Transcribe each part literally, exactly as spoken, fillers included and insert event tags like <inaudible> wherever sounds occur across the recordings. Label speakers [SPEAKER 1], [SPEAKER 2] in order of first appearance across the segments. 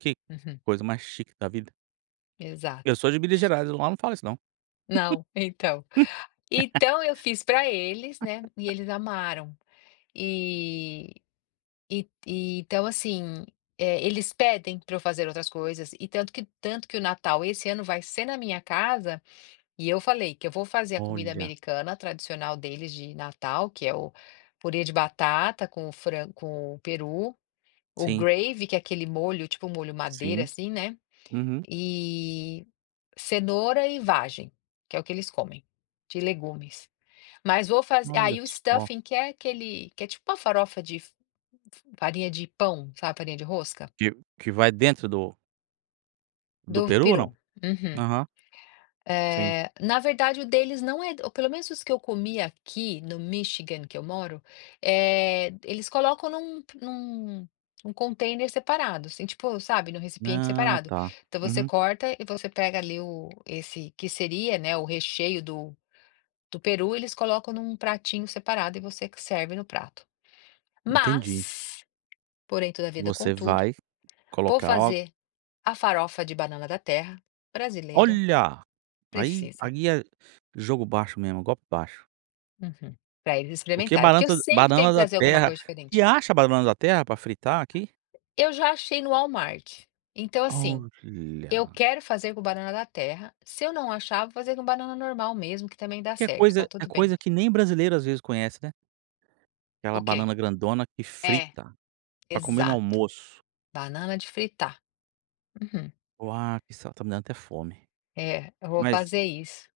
[SPEAKER 1] Que
[SPEAKER 2] Uhum.
[SPEAKER 1] coisa mais chique da vida. Eu
[SPEAKER 2] Exato.
[SPEAKER 1] sou de Minas Gerais, e lá não fala isso não.
[SPEAKER 2] Não. Então então eu fiz pra eles, né, e
[SPEAKER 1] <laughs>
[SPEAKER 2] eles amaram, e e e então, assim, eh, eles pedem pra eu fazer outras coisas, e tanto que tanto que o Natal esse ano vai ser na minha casa, e eu falei que eu vou fazer a comida
[SPEAKER 1] Olha.
[SPEAKER 2] americana tradicional deles de Natal, que é o purê de batata com o fran com o peru, o
[SPEAKER 1] Sim.
[SPEAKER 2] gravy que é aquele molho, tipo o molho madeira,
[SPEAKER 1] Sim,
[SPEAKER 2] assim, né,
[SPEAKER 1] uhum.
[SPEAKER 2] e cenoura e vagem, que é o que eles comem, de legumes, mas vou fazer
[SPEAKER 1] Olha
[SPEAKER 2] aí o
[SPEAKER 1] só.
[SPEAKER 2] stuffing que é aquele que é tipo uma farofa de f f farinha de pão, sabe, farinha de rosca.
[SPEAKER 1] Que que vai dentro do do
[SPEAKER 2] Do
[SPEAKER 1] Peru ou não?
[SPEAKER 2] peru, uhum,
[SPEAKER 1] Aham. Sim.
[SPEAKER 2] eh, na verdade o deles não é ou pelo menos os que eu comi aqui, no Michigan, que eu moro, eh, eles colocam num p num um container separado, assim, tipo, sabe, num recipiente
[SPEAKER 1] Ah,
[SPEAKER 2] separado.
[SPEAKER 1] tá.
[SPEAKER 2] Então, você
[SPEAKER 1] Uhum.
[SPEAKER 2] corta e você pega ali o esse, que seria, né, o recheio do do peru, eles colocam num pratinho separado e você que serve no prato.
[SPEAKER 1] Entendi.
[SPEAKER 2] Mas, porém, toda vida,
[SPEAKER 1] Você
[SPEAKER 2] contudo,
[SPEAKER 1] vai
[SPEAKER 2] vou
[SPEAKER 1] colocar o
[SPEAKER 2] fazer a farofa de banana da terra brasileira.
[SPEAKER 1] Olha, aí
[SPEAKER 2] Precisa.
[SPEAKER 1] aí é jogo baixo mesmo, golpe baixo.
[SPEAKER 2] Uhum, pra eles
[SPEAKER 1] Porque
[SPEAKER 2] experimentarem, porque eu
[SPEAKER 1] bananta
[SPEAKER 2] sempre tenho
[SPEAKER 1] banana
[SPEAKER 2] que
[SPEAKER 1] da
[SPEAKER 2] trazer alguma
[SPEAKER 1] terra
[SPEAKER 2] coisa
[SPEAKER 1] e
[SPEAKER 2] diferente.
[SPEAKER 1] acha a banana da terra pra fritar aqui?
[SPEAKER 2] Eu já achei no Wallmart, então, assim, eu
[SPEAKER 1] Olha.
[SPEAKER 2] quero fazer com banana da terra, se eu não achar, vou fazer com banana normal mesmo que também dá
[SPEAKER 1] Que é
[SPEAKER 2] certo, tá
[SPEAKER 1] coisa é
[SPEAKER 2] tudo bem.
[SPEAKER 1] coisa que nem brasileiro, às vezes, conhece, né. Aquela
[SPEAKER 2] O quê?
[SPEAKER 1] banana grandona que
[SPEAKER 2] É,
[SPEAKER 1] frita, pra comer no
[SPEAKER 2] exato,
[SPEAKER 1] almoço.
[SPEAKER 2] banana de fritar, uhum.
[SPEAKER 1] Uau, que isso, ó, tá me dando até fome,
[SPEAKER 2] É, eu vou
[SPEAKER 1] mas
[SPEAKER 2] fazer isso.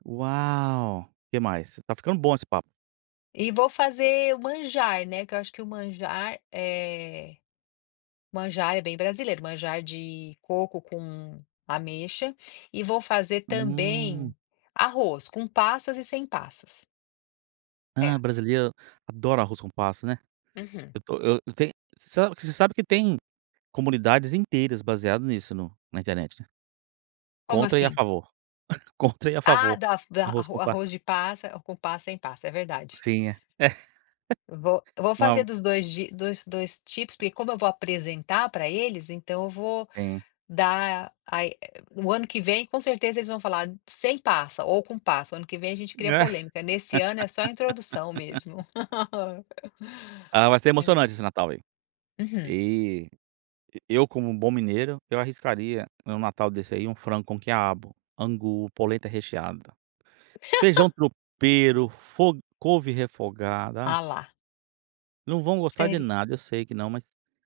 [SPEAKER 1] Uau! Que mais? Tá ficando bom esse papo.
[SPEAKER 2] E vou fazer o manjar, né, que eu acho que o manjar é manjar é bem brasileiro, manjar de coco com ameixa, e vou fazer
[SPEAKER 1] Hum.
[SPEAKER 2] também arroz com passas e sem passas.
[SPEAKER 1] Ah,
[SPEAKER 2] É.
[SPEAKER 1] brasíleiro adora arroz com passa, né,
[SPEAKER 2] Uhum.
[SPEAKER 1] eu tô eu eu tenho, você sabe que você sabe que tem comunidades inteiras baseado nisso no na internet
[SPEAKER 2] Como
[SPEAKER 1] contra e a
[SPEAKER 2] assim?
[SPEAKER 1] favor, <chuckles> contra e a
[SPEAKER 2] Ah,
[SPEAKER 1] favor
[SPEAKER 2] da f da
[SPEAKER 1] arroz com
[SPEAKER 2] arro arroz
[SPEAKER 1] passa.
[SPEAKER 2] de passa com passa, sem passa, é verdade.
[SPEAKER 1] Sim,
[SPEAKER 2] Eu vou
[SPEAKER 1] <laughs>
[SPEAKER 2] eu vou fazer
[SPEAKER 1] uau.
[SPEAKER 2] dos dois jei dos dois tipos, porque, como eu vou apresentar pra eles, então eu vou
[SPEAKER 1] Sim.
[SPEAKER 2] dar, a e, eh o ano que vem com certeza eles vão falar "sem passa" ou "com passa", o ano que vem a gente cria polêmica, nesse ano é só introdução mesmo.
[SPEAKER 1] <laughs>
[SPEAKER 2] <laughs>
[SPEAKER 1] Ah, vai ser
[SPEAKER 2] É.
[SPEAKER 1] emocionante esse Natal aí,
[SPEAKER 2] Uhum.
[SPEAKER 1] e e eu como um bom mineiro, eu arriscaria em um Natal desse aí um frango com quiabo, angu, polenta recheada, feijão
[SPEAKER 2] <laughs>
[SPEAKER 1] tropeiro, fo couve refogada,
[SPEAKER 2] Ah,
[SPEAKER 1] aff.
[SPEAKER 2] lá.
[SPEAKER 1] Não vão gostar de
[SPEAKER 2] Séri
[SPEAKER 1] nada, eu sei que não, mas